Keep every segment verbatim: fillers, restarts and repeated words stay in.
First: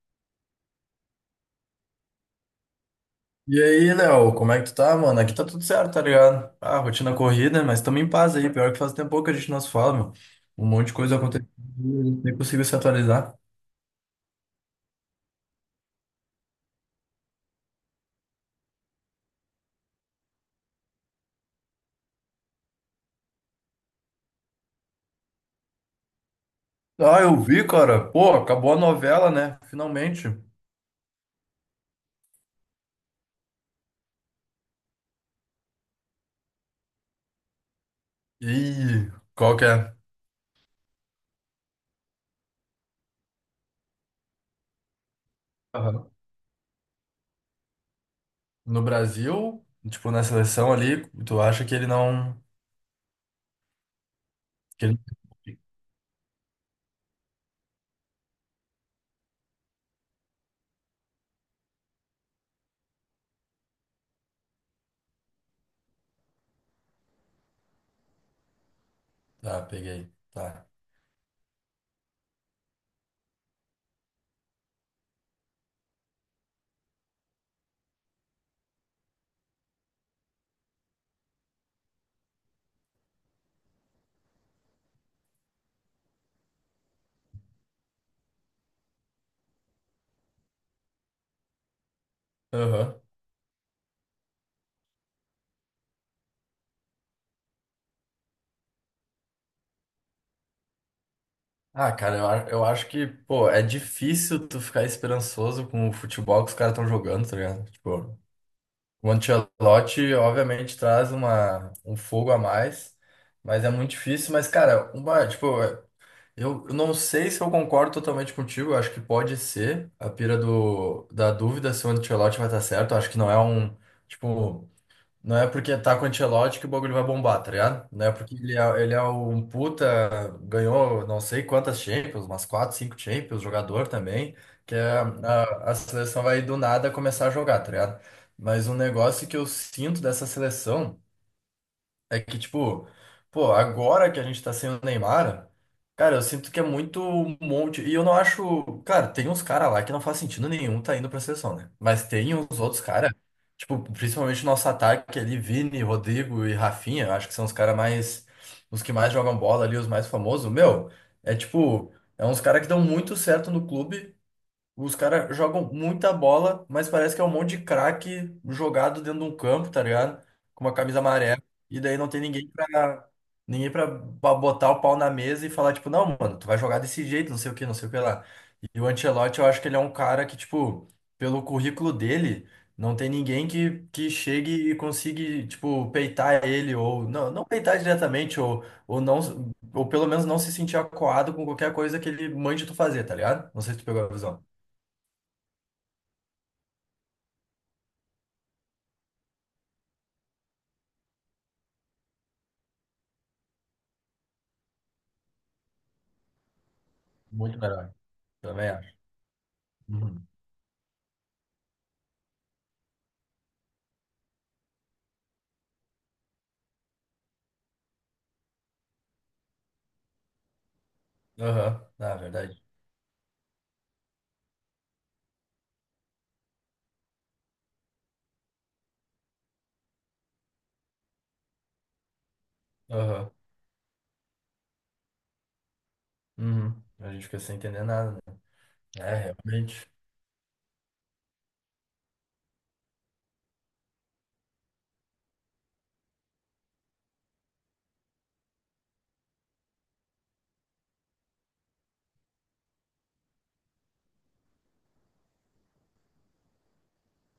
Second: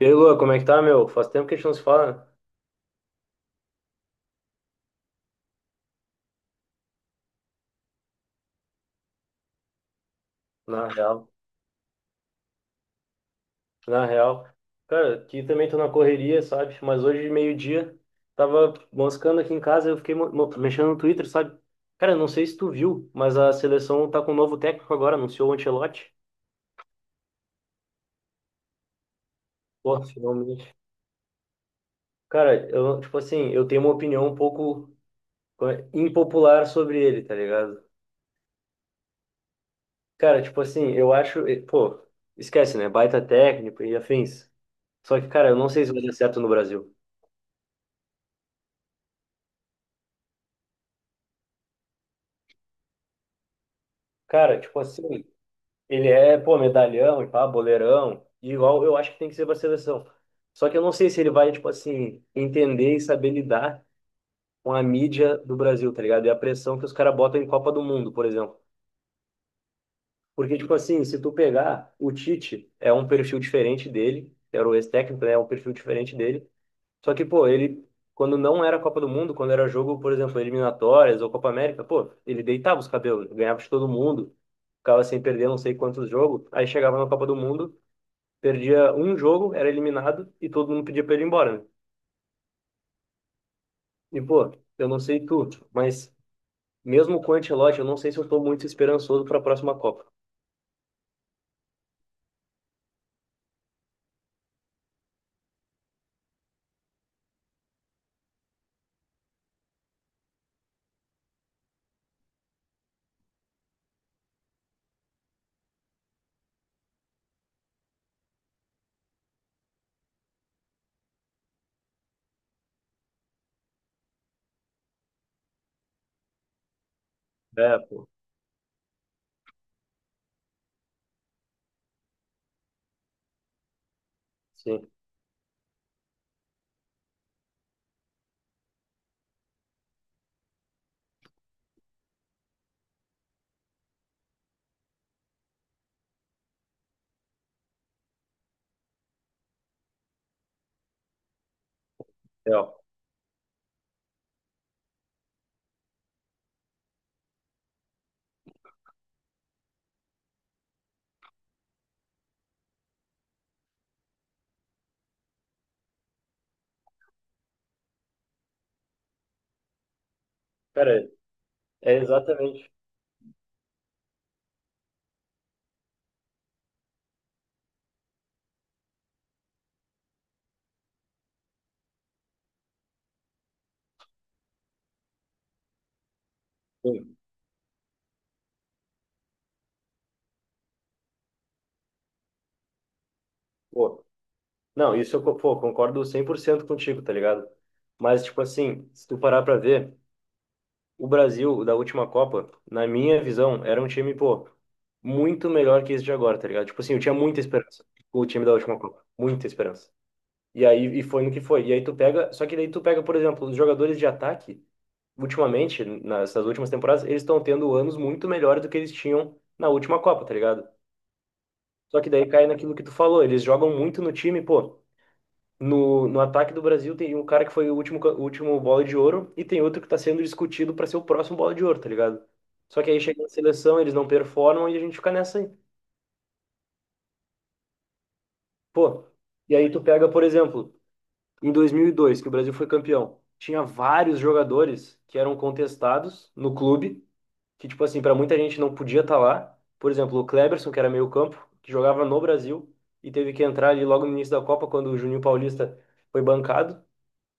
E aí, Lua, como é que tá, meu? Faz tempo que a gente não se fala, né? E aí, Léo, como é que tu tá, mano? Aqui tá tudo certo, tá ligado? Ah, rotina corrida, mas tamo em paz aí. Pior que faz tempo que a gente não se fala, meu. Um Na monte de coisa real. aconteceu, e nem conseguiu se atualizar. Na real. Cara, aqui também tô na correria, sabe? Mas hoje, meio-dia, tava moscando aqui em casa, eu fiquei mo- mo- mexendo no Twitter, sabe? Cara, não sei se tu viu, mas a seleção tá com um novo técnico agora, anunciou o Ancelotti. Ah, eu vi, cara. Pô, acabou a novela, né? Pô, Finalmente. finalmente. Cara, eu, tipo assim, eu tenho uma opinião um pouco eh, impopular sobre ele, tá ligado? E qual que é? Cara, tipo assim, eu acho, eh, pô, esquece, né? Baita técnico e afins. Só que, cara, eu não sei se vai Aham. dar certo no Brasil. No Brasil, tipo, na seleção ali, tu acha que ele não... Cara, tipo que ele- assim, ele é, pô, medalhão e pá, boleirão, e igual eu acho que tem que ser pra seleção. Só que eu não sei se ele vai, tipo assim, entender e saber lidar com a mídia do Brasil, tá ligado? E a pressão que os caras botam em Copa do Mundo, por exemplo. Tá, peguei. Porque, Tá. tipo assim, se tu pegar, o Tite é um perfil diferente dele, era o ex-técnico, né? É um perfil diferente dele. Só que, pô, ele, quando não era Copa do Mundo, quando era jogo, por exemplo, eliminatórias ou Copa América, pô, ele deitava os cabelos, ganhava de todo mundo, ficava sem perder não sei quantos jogos. Aí chegava na Copa do Mundo, perdia um jogo, era eliminado e todo mundo pedia pra ele ir embora, né? Aham. E, pô, eu não sei tu, mas mesmo com o Ancelotti, eu não sei se eu tô muito esperançoso pra próxima Copa. Ah, cara, eu, a- eu acho que, pô, é difícil tu ficar esperançoso com o futebol que os caras estão jogando, tá ligado? Tipo... O Ancelotti, obviamente, traz uma, um fogo a mais, mas é muito difícil. Mas, cara, uma, tipo, eu, eu não sei se eu concordo totalmente contigo. Eu acho que pode ser a pira do, da dúvida se o Ancelotti vai estar certo. Eu acho que não é um, tipo, não é porque tá com o Ancelotti que o bagulho vai bombar, tá É, ligado? Não pô, é porque ele é, ele é um puta, ganhou não sei quantas Champions, umas quatro, cinco Champions, jogador também, que sim, é- a, a seleção vai do nada começar a jogar, tá ligado? Mas um negócio que eu sinto dessa seleção. É que, tipo, pô, agora que a gente tá sem o Neymar, cara, eu sinto que é muito um monte. E eu não acho. Cara, tem uns caras lá que não faz sentido nenhum tá indo pra seleção, né? Mas tem é, uns ó. outros caras, tipo, principalmente nosso ataque ali, Vini, Rodrigo e Rafinha, eu acho que são os caras mais. Os que mais jogam bola ali, os mais famosos. Meu, é tipo. É uns caras que dão muito certo no clube. Os caras jogam muita bola, mas parece que é um monte de craque jogado dentro de um campo, tá ligado? Com uma Cara, camisa amarela. E é daí não tem ninguém exatamente. pra, ninguém pra, pra botar o pau na mesa e falar, tipo, não, mano, tu vai jogar desse jeito, não sei o que, não sei o que lá. E o Ancelotti, eu acho que ele é um cara que, tipo, pelo currículo dele, não tem ninguém que, que chegue e consiga, tipo, peitar ele, ou Sim. não, não peitar diretamente, ou, ou não, ou pelo menos não se sentir acuado com qualquer coisa que ele mande tu fazer, tá ligado? Não sei se tu Pô, pegou a visão. não, isso eu, co- pô, concordo cem por cento contigo, tá ligado? Mas, tipo assim, se tu parar pra ver, o Brasil da última Copa, na minha visão, era um time, pô, muito melhor que esse de agora, tá ligado? Tipo assim, eu tinha muita Muito esperança melhor, com o time da também última acho. Copa, muita esperança. Uhum. E aí, e foi no que foi. E aí tu pega, só que daí tu pega, por exemplo, os jogadores de ataque, ultimamente, nas nas últimas temporadas, eles estão tendo anos muito melhores do que eles tinham na última Copa, tá ligado? Aham, Só que na daí cai verdade. naquilo que tu falou, eles jogam muito no time, pô. No, no ataque do Brasil tem um cara que foi o último, ca- o último bola de ouro e tem outro que está sendo discutido para ser o próximo bola de ouro, tá ligado? Só que aí chega na Aham. seleção, eles não performam e a gente fica nessa aí. Uhum. A gente fica sem entender nada, né? Pô, É, e aí tu realmente. pega, por exemplo, em dois mil e dois, que o Brasil foi campeão, tinha vários jogadores que eram contestados no clube, que, tipo assim, para muita gente não podia estar lá. Por exemplo, o Kleberson, que era meio-campo, que jogava no Brasil e teve que entrar ali logo no início da Copa, quando o Juninho Paulista foi bancado.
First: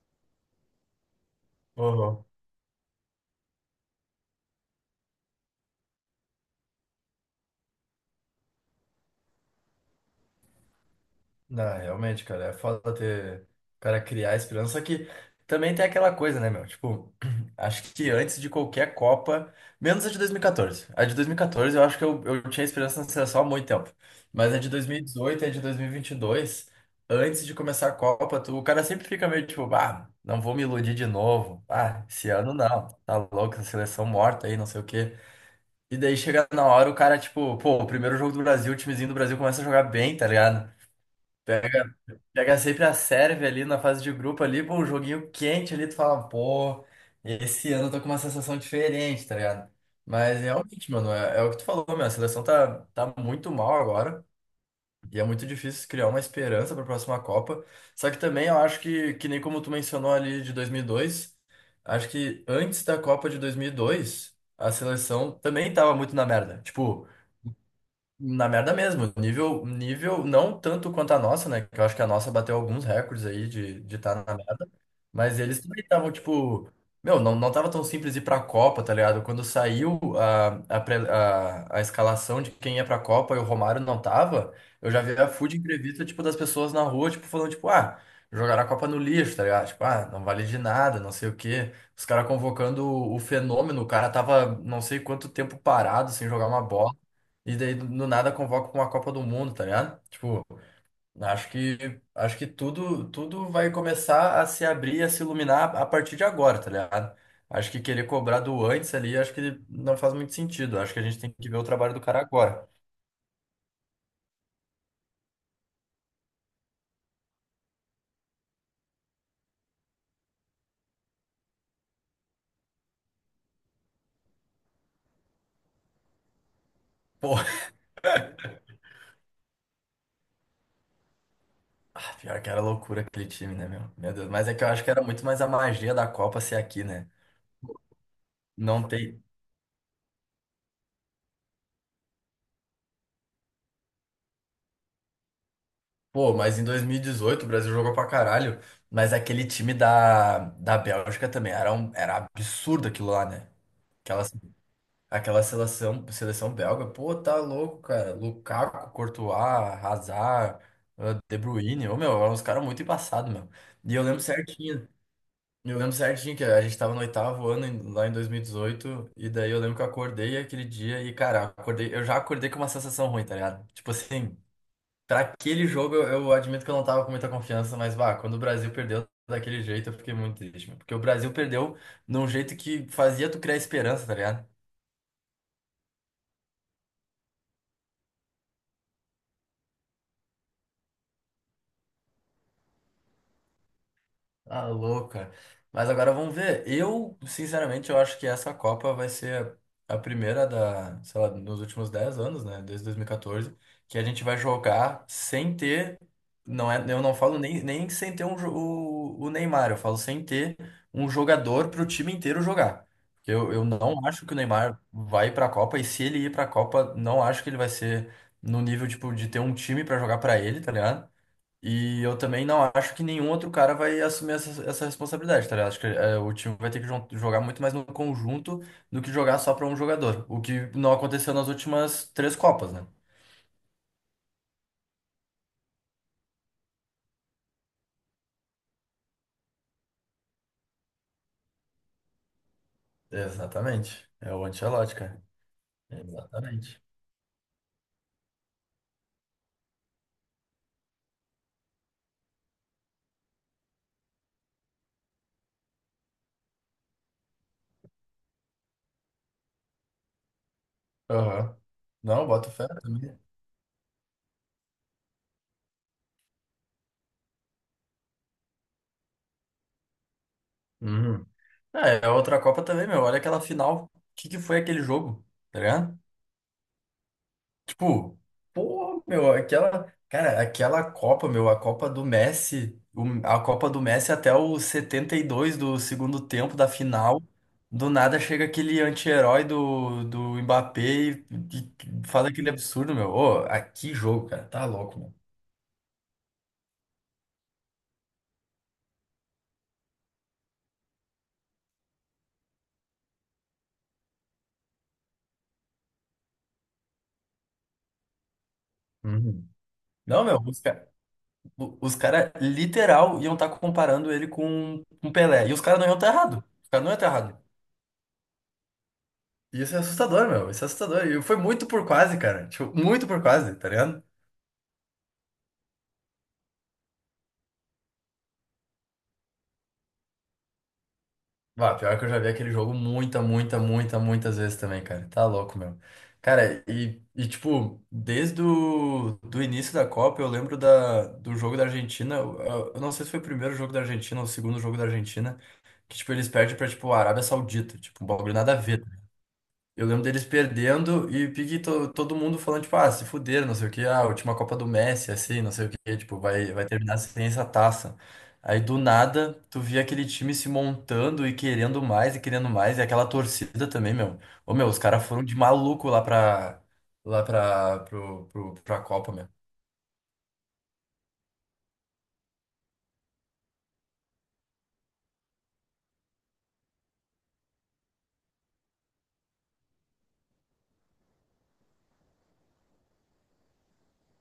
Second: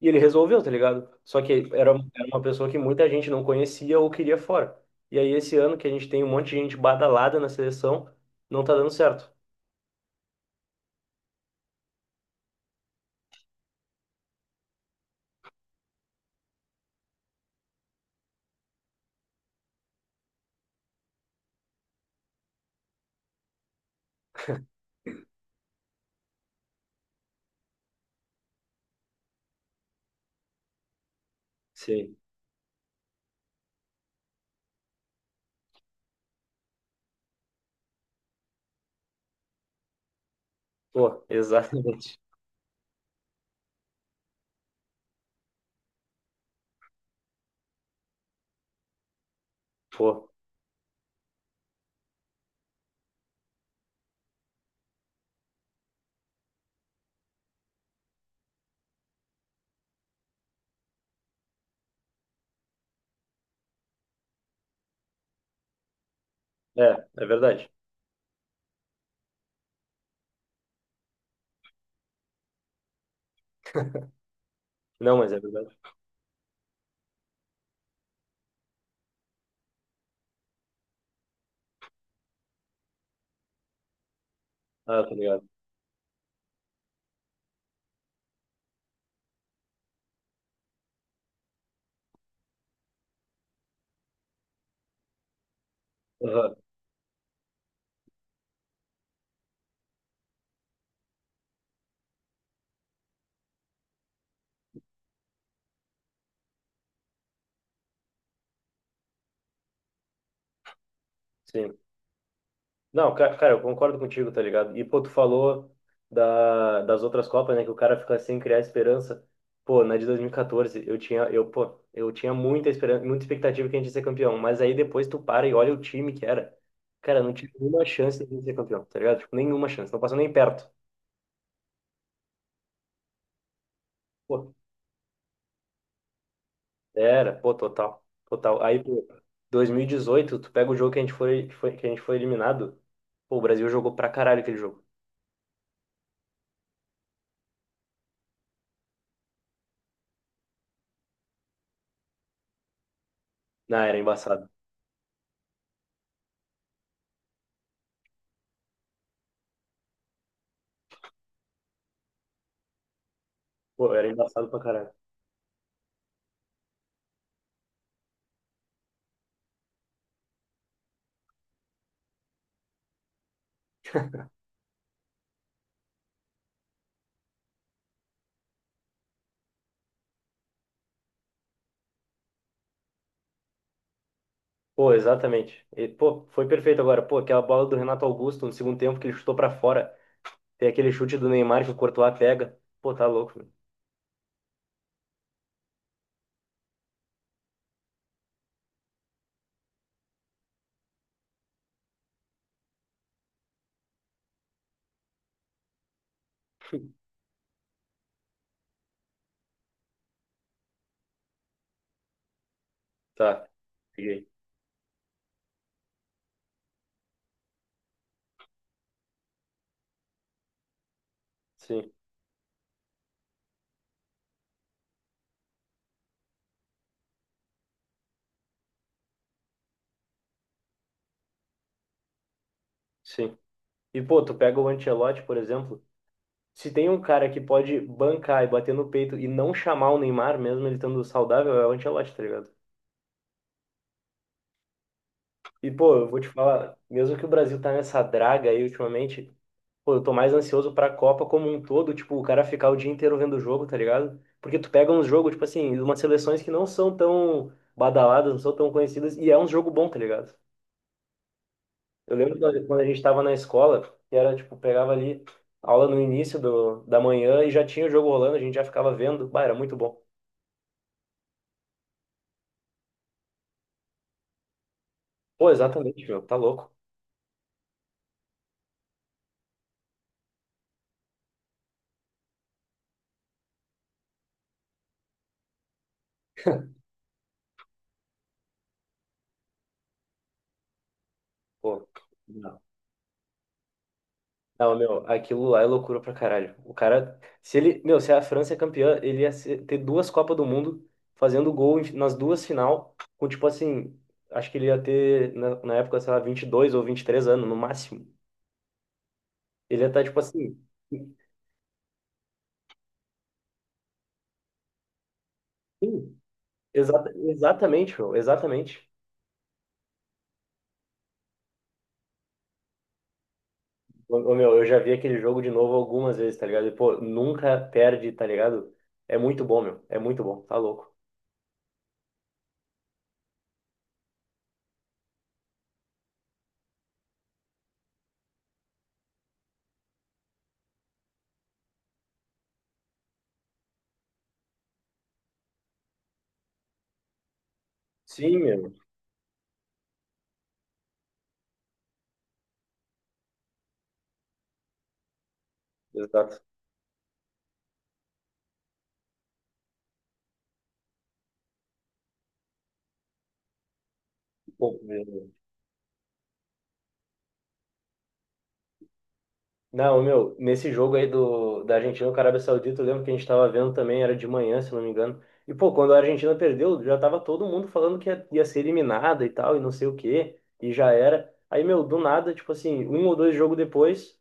E ele resolveu, tá ligado? Só que era, Aham. era uma pessoa que muita gente não conhecia ou queria fora. E aí, esse ano que a gente tem um monte de gente badalada na seleção, não tá dando certo. Não, realmente, cara, é foda ter o cara criar esperança, só que também tem aquela coisa, né, meu? Tipo, acho que antes de qualquer Copa, menos a de dois mil e quatorze. A de dois mil e quatorze eu acho que eu, eu tinha esperança na seleção há muito tempo. Mas a de dois mil e dezoito e dezoito e a de dois mil e vinte e dois, antes de começar a Copa, tu, o cara sempre fica meio tipo, ah, não vou me iludir de novo. Ah, Sim. esse ano não, tá louco, essa seleção morta aí, não sei o quê. E daí chega na hora, o cara, tipo, pô, o primeiro jogo do Brasil, o timezinho do Brasil começa a jogar bem, tá ligado? Pô, exatamente. Pegar sempre a Sérvia ali na fase de grupo ali, pô, um joguinho quente ali, tu fala, pô, esse ano eu tô com uma sensação diferente, tá ligado? Pô, Mas realmente, mano, é, é o que tu falou, meu, a seleção tá, tá muito mal agora e é muito difícil criar uma esperança pra próxima Copa. Só que também eu acho que, que nem como tu mencionou ali de dois mil e dois, acho que antes da Copa de dois mil e dois, a seleção também tava muito na merda. é, Tipo, é verdade. na merda mesmo, nível, nível não tanto quanto a nossa, né? Que eu acho que a nossa bateu alguns recordes aí de de estar na merda. Não, mas é Mas eles verdade. também estavam, tipo, meu, não, não tava tão simples ir pra Copa, tá ligado? Quando saiu a, a, pre- a, a escalação de quem ia pra Copa e o Romário não tava, eu já Ah, tá vi a ligado. food entrevista, tipo, das pessoas na rua, tipo, falando, tipo, ah, jogaram a Copa no lixo, tá ligado? Tipo, ah, não vale de nada, não sei o quê. Os caras convocando o o fenômeno, o cara tava não sei quanto tempo parado sem jogar Aham, uma bola. E daí do nada convoca pra uma Copa do Mundo, tá ligado? Tipo, acho que acho que tudo tudo vai começar a se abrir, a se iluminar a partir de agora, tá ligado? Acho que querer cobrar do antes ali, acho que não faz muito sentido. Acho que a gente tem que ver o sim. trabalho do cara agora. Não, ca- cara, eu concordo contigo, tá ligado? E, pô, tu falou da, das outras Copas, né? Que o cara fica sem criar esperança. Pô, na de dois mil e quatorze, eu tinha, eu, pô, eu tinha muita esperança, muita expectativa que a gente ia ser campeão. Mas aí depois tu para e olha o time que era. Cara, não Pô, tinha nenhuma chance de a gente ser campeão, tá ligado? Tipo, nenhuma chance, não passou nem perto. ah, pior que era loucura aquele time, né, meu? Meu Deus, mas Pô, é que eu acho que era muito mais a magia da Copa ser aqui, né? era, pô, total, total. Aí, Não pô, tem. dois mil e dezoito, tu pega o jogo que a gente foi, que foi, que a gente foi eliminado. Pô, o Brasil jogou pra caralho aquele jogo. Pô, mas em dois mil e dezoito o Brasil jogou pra caralho, mas aquele time da, da Bélgica também era, um, era absurdo aquilo lá, né? Não, era Aquela embaçado. Aquela seleção, seleção belga, pô, tá louco, cara. Lukaku, Courtois, Hazard, ah, De Bruyne, ô, meu, eram uns caras muito embaçados, meu. E Pô, eu era lembro embaçado pra certinho, caralho. eu lembro certinho que a gente tava no oitavo ano, em- lá em dois mil e dezoito, e dezoito, e daí eu lembro que eu acordei aquele dia e, cara, acordei, eu já acordei com uma sensação ruim, tá ligado? Tipo assim, pra aquele jogo eu, eu admito que eu não tava com muita confiança, mas, bah, quando o Brasil perdeu daquele jeito, eu fiquei muito triste, meu, porque o Brasil perdeu num jeito que fazia tu criar esperança, tá ligado? Pô, exatamente. E, pô, foi perfeito agora. Pô, aquela bola do Renato Augusto no segundo tempo que ele chutou pra fora. Tem aquele chute do Neymar que o Courtois pega. Pô, tá louco, meu. Tá louco, cara. Mas agora vamos ver. Eu, sinceramente, eu acho que essa Copa vai ser a primeira da, sei lá, nos últimos dez anos, né? Desde dois mil e quatorze, que a gente vai jogar sem ter. Não é, eu não falo nem, nem sem ter um, jo- o, o Neymar, eu falo sem ter um jogador para o time inteiro jogar. Porque Tá. Eu, eu não Peguei. acho que o Neymar vai para a Copa, e se ele ir para a Copa, não acho que ele vai ser no nível, tipo, de ter um time para jogar para ele, tá ligado? Sim, E eu também não acho que nenhum outro cara vai assumir essa, essa responsabilidade, tá ligado? Acho que é, o time vai ter que jo- jogar muito mais no conjunto do que jogar só pra um jogador. O que não aconteceu nas últimas três Copas, né? sim. E, pô, tu pega o Ancelotti, por exemplo. Se tem um cara que pode bancar e bater no peito e não chamar o Neymar, mesmo ele estando saudável, é o Ancelotti, tá ligado? Exatamente. É o Ancelotti, cara. E, pô, eu vou te falar, Exatamente. mesmo que o Brasil tá nessa draga aí ultimamente, pô, eu tô mais ansioso pra Copa como um todo, tipo, o cara ficar o dia inteiro vendo o jogo, tá ligado? Porque tu pega uns jogos, tipo assim, umas seleções que não são tão badaladas, não são tão conhecidas, e é um jogo bom, tá ligado? Aham. Eu Não, lembro bota quando fé quando a gente também. tava na escola, que era, tipo, pegava ali aula no início do, da manhã e já tinha o jogo rolando, a gente já ficava vendo, bah, era muito bom. Uhum. É, é outra Copa também, meu. Olha aquela final. O que que foi aquele jogo? Pô, Tá ligado? exatamente, meu, tá louco. Tipo, pô, meu, aquela, cara, aquela Copa, meu, a Copa do Messi, o- a Copa do Messi até o setenta e dois do segundo tempo da final, do nada chega aquele anti-herói do, do Mbappé e, Pô, e faz aquele absurdo, meu. Ô, aqui jogo, cara, tá não, louco, meu, meu. aquilo lá é loucura pra caralho. O cara, se ele, meu, se a França é campeã, ele ia ser- ter duas Copas do Mundo fazendo gol em- nas duas final, com tipo assim, acho que ele ia ter na, na época, sei lá, vinte e dois ou vinte e três anos no máximo. Uhum. Ele ia estar tipo Não, meu, assim, os, ca- o- os caras literal iam estar comparando ele com um Pelé. E os caras não iam estar sim, errado. Os caras não iam estar exata, errado. exatamente, meu, exatamente. E Isso é assustador, meu. Isso é assustador. E foi muito por quase, cara. Tipo, muito por quase, tá ligado? Ô, ô, meu, eu já vi aquele jogo de novo algumas vezes, tá ligado? E, pô, nunca perde, tá ligado? É muito bom, meu, é muito bom, tá louco. Bah, pior que eu já vi aquele jogo muita, muita, muita, muitas vezes também, cara. Tá louco, meu. Cara, e, e tipo, desde o do início da Copa, eu lembro da, do jogo da Argentina. Eu, eu não sei se foi o primeiro jogo da Argentina ou o segundo jogo da Argentina, que, tipo, eles perdem pra, tipo, a Arábia Saudita. Tipo, um bagulho Sim, nada a meu, ver. Eu lembro deles perdendo e pique to- todo mundo falando, tipo, ah, se fuderam, não sei o quê, ah, a última Copa do Messi, assim, não sei o quê, tipo, exato. vai, vai terminar sem essa taça. Aí do nada, tu via aquele time se montando e querendo mais e querendo mais, e aquela torcida também, meu. Ô, meu, Pô, os caras foram meu. de maluco lá pra, lá pra, pro, pro, pra Copa, meu. Não, meu, nesse jogo aí do, da Argentina com a Arábia Saudita, eu lembro que a gente tava vendo também, era de manhã, se não me engano. E, pô, quando a Argentina perdeu, já tava todo mundo falando que ia, ia ser eliminada e tal, e não sei o quê, e já era. Aí, meu, do nada, tipo assim, um ou dois jogos depois,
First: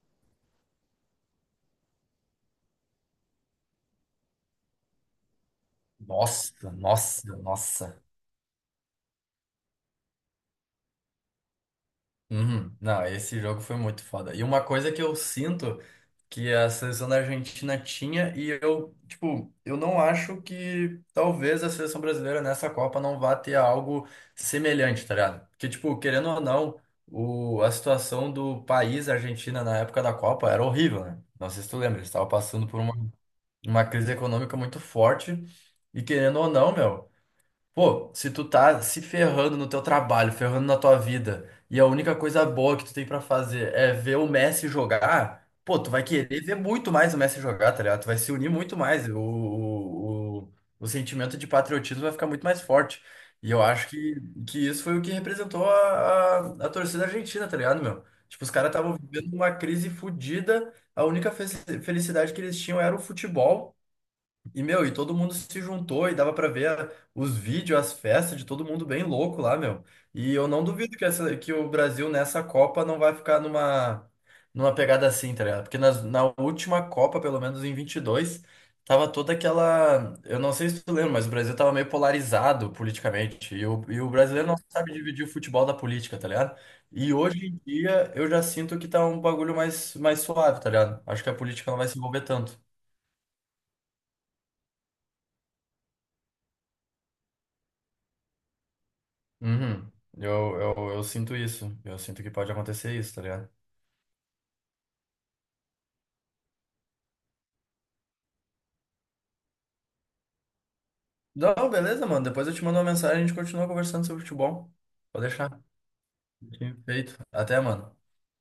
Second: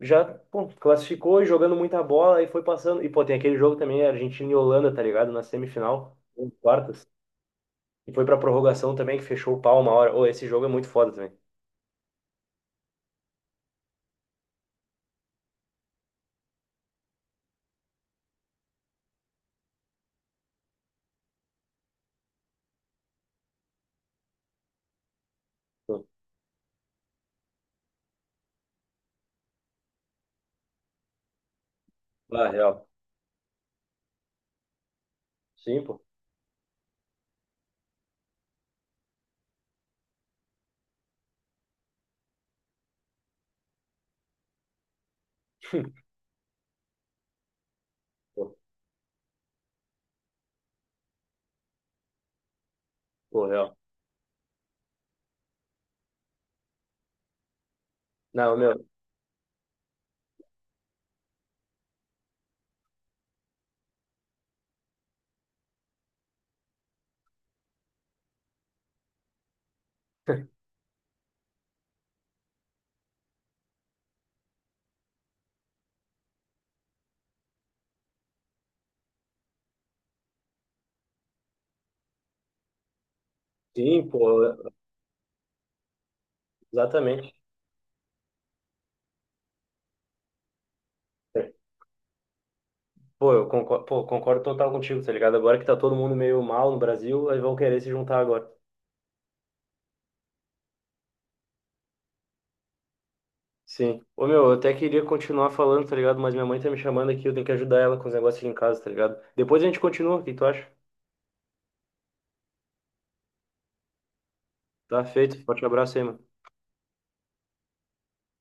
já, pô, classificou e jogando muita bola, e foi passando. E, pô, tem aquele jogo também, Argentina e Holanda, tá ligado? Na semifinal, em Nossa, quartas. nossa, nossa. E foi pra prorrogação também, que fechou o pau uma hora. Ô, esse jogo é muito foda também. Uhum. Não, esse jogo foi muito foda. E uma coisa que eu sinto que a seleção da Argentina tinha, e eu, tipo, eu não acho que talvez a seleção brasileira nessa Copa não vá ter algo semelhante, tá ligado? Porque, tipo, Pô, querendo ou não, o, a situação do país a Argentina na época da Copa era horrível, né? Não sei se tu lembra, eles estavam ah, passando por real. uma, uma crise econômica muito forte, Sim, pô. e querendo ou não, meu. Pô, se tu tá se ferrando no teu trabalho, ferrando na tua vida, e a única coisa boa que tu tem pra fazer é ver o Messi jogar, pô, tu vai querer ver muito mais o Messi jogar, tá ligado? Tu vai se Pô, unir muito mais, o, o, o, o sentimento de patriotismo vai ficar muito mais forte. pô, E eu real. acho que, que isso foi o que representou a, a, a torcida argentina, tá ligado, meu? Tipo, os Não, caras meu. estavam vivendo uma crise fodida, a única fe- felicidade que eles tinham era o futebol. E, meu, e todo mundo se juntou e dava pra ver a- os vídeos, as festas de todo mundo bem louco lá, meu. E eu não duvido que, essa, que o Brasil nessa Copa não vai ficar numa, numa pegada assim, tá ligado? Porque nas, na última Copa, pelo menos em vinte e dois tava toda aquela. Eu não sei se tu lembra, mas o Brasil tava meio polarizado politicamente. E o, e Sim, o brasileiro não pô, sabe dividir o futebol da política, tá ligado? E exatamente. hoje em dia eu já sinto que tá um bagulho mais, mais suave, tá ligado? Acho que a política não vai se envolver tanto. Pô, eu concordo, pô, concordo total contigo, tá ligado? Agora que tá todo mundo meio mal no Brasil, aí vão querer se juntar agora. Uhum. Eu, eu, eu sinto isso. Eu sinto que pode acontecer isso, tá ligado? Sim. Ô, meu, eu até queria continuar falando, tá ligado? Mas minha mãe tá me chamando aqui, eu tenho que ajudar ela com os negócios aqui em casa, tá ligado? Depois a gente continua, o que tu acha? Não, beleza, mano. Depois eu te mando uma mensagem e a gente continua conversando sobre futebol. Tá Pode feito. deixar. Forte abraço aí, mano. Sim. Feito. Até, mano.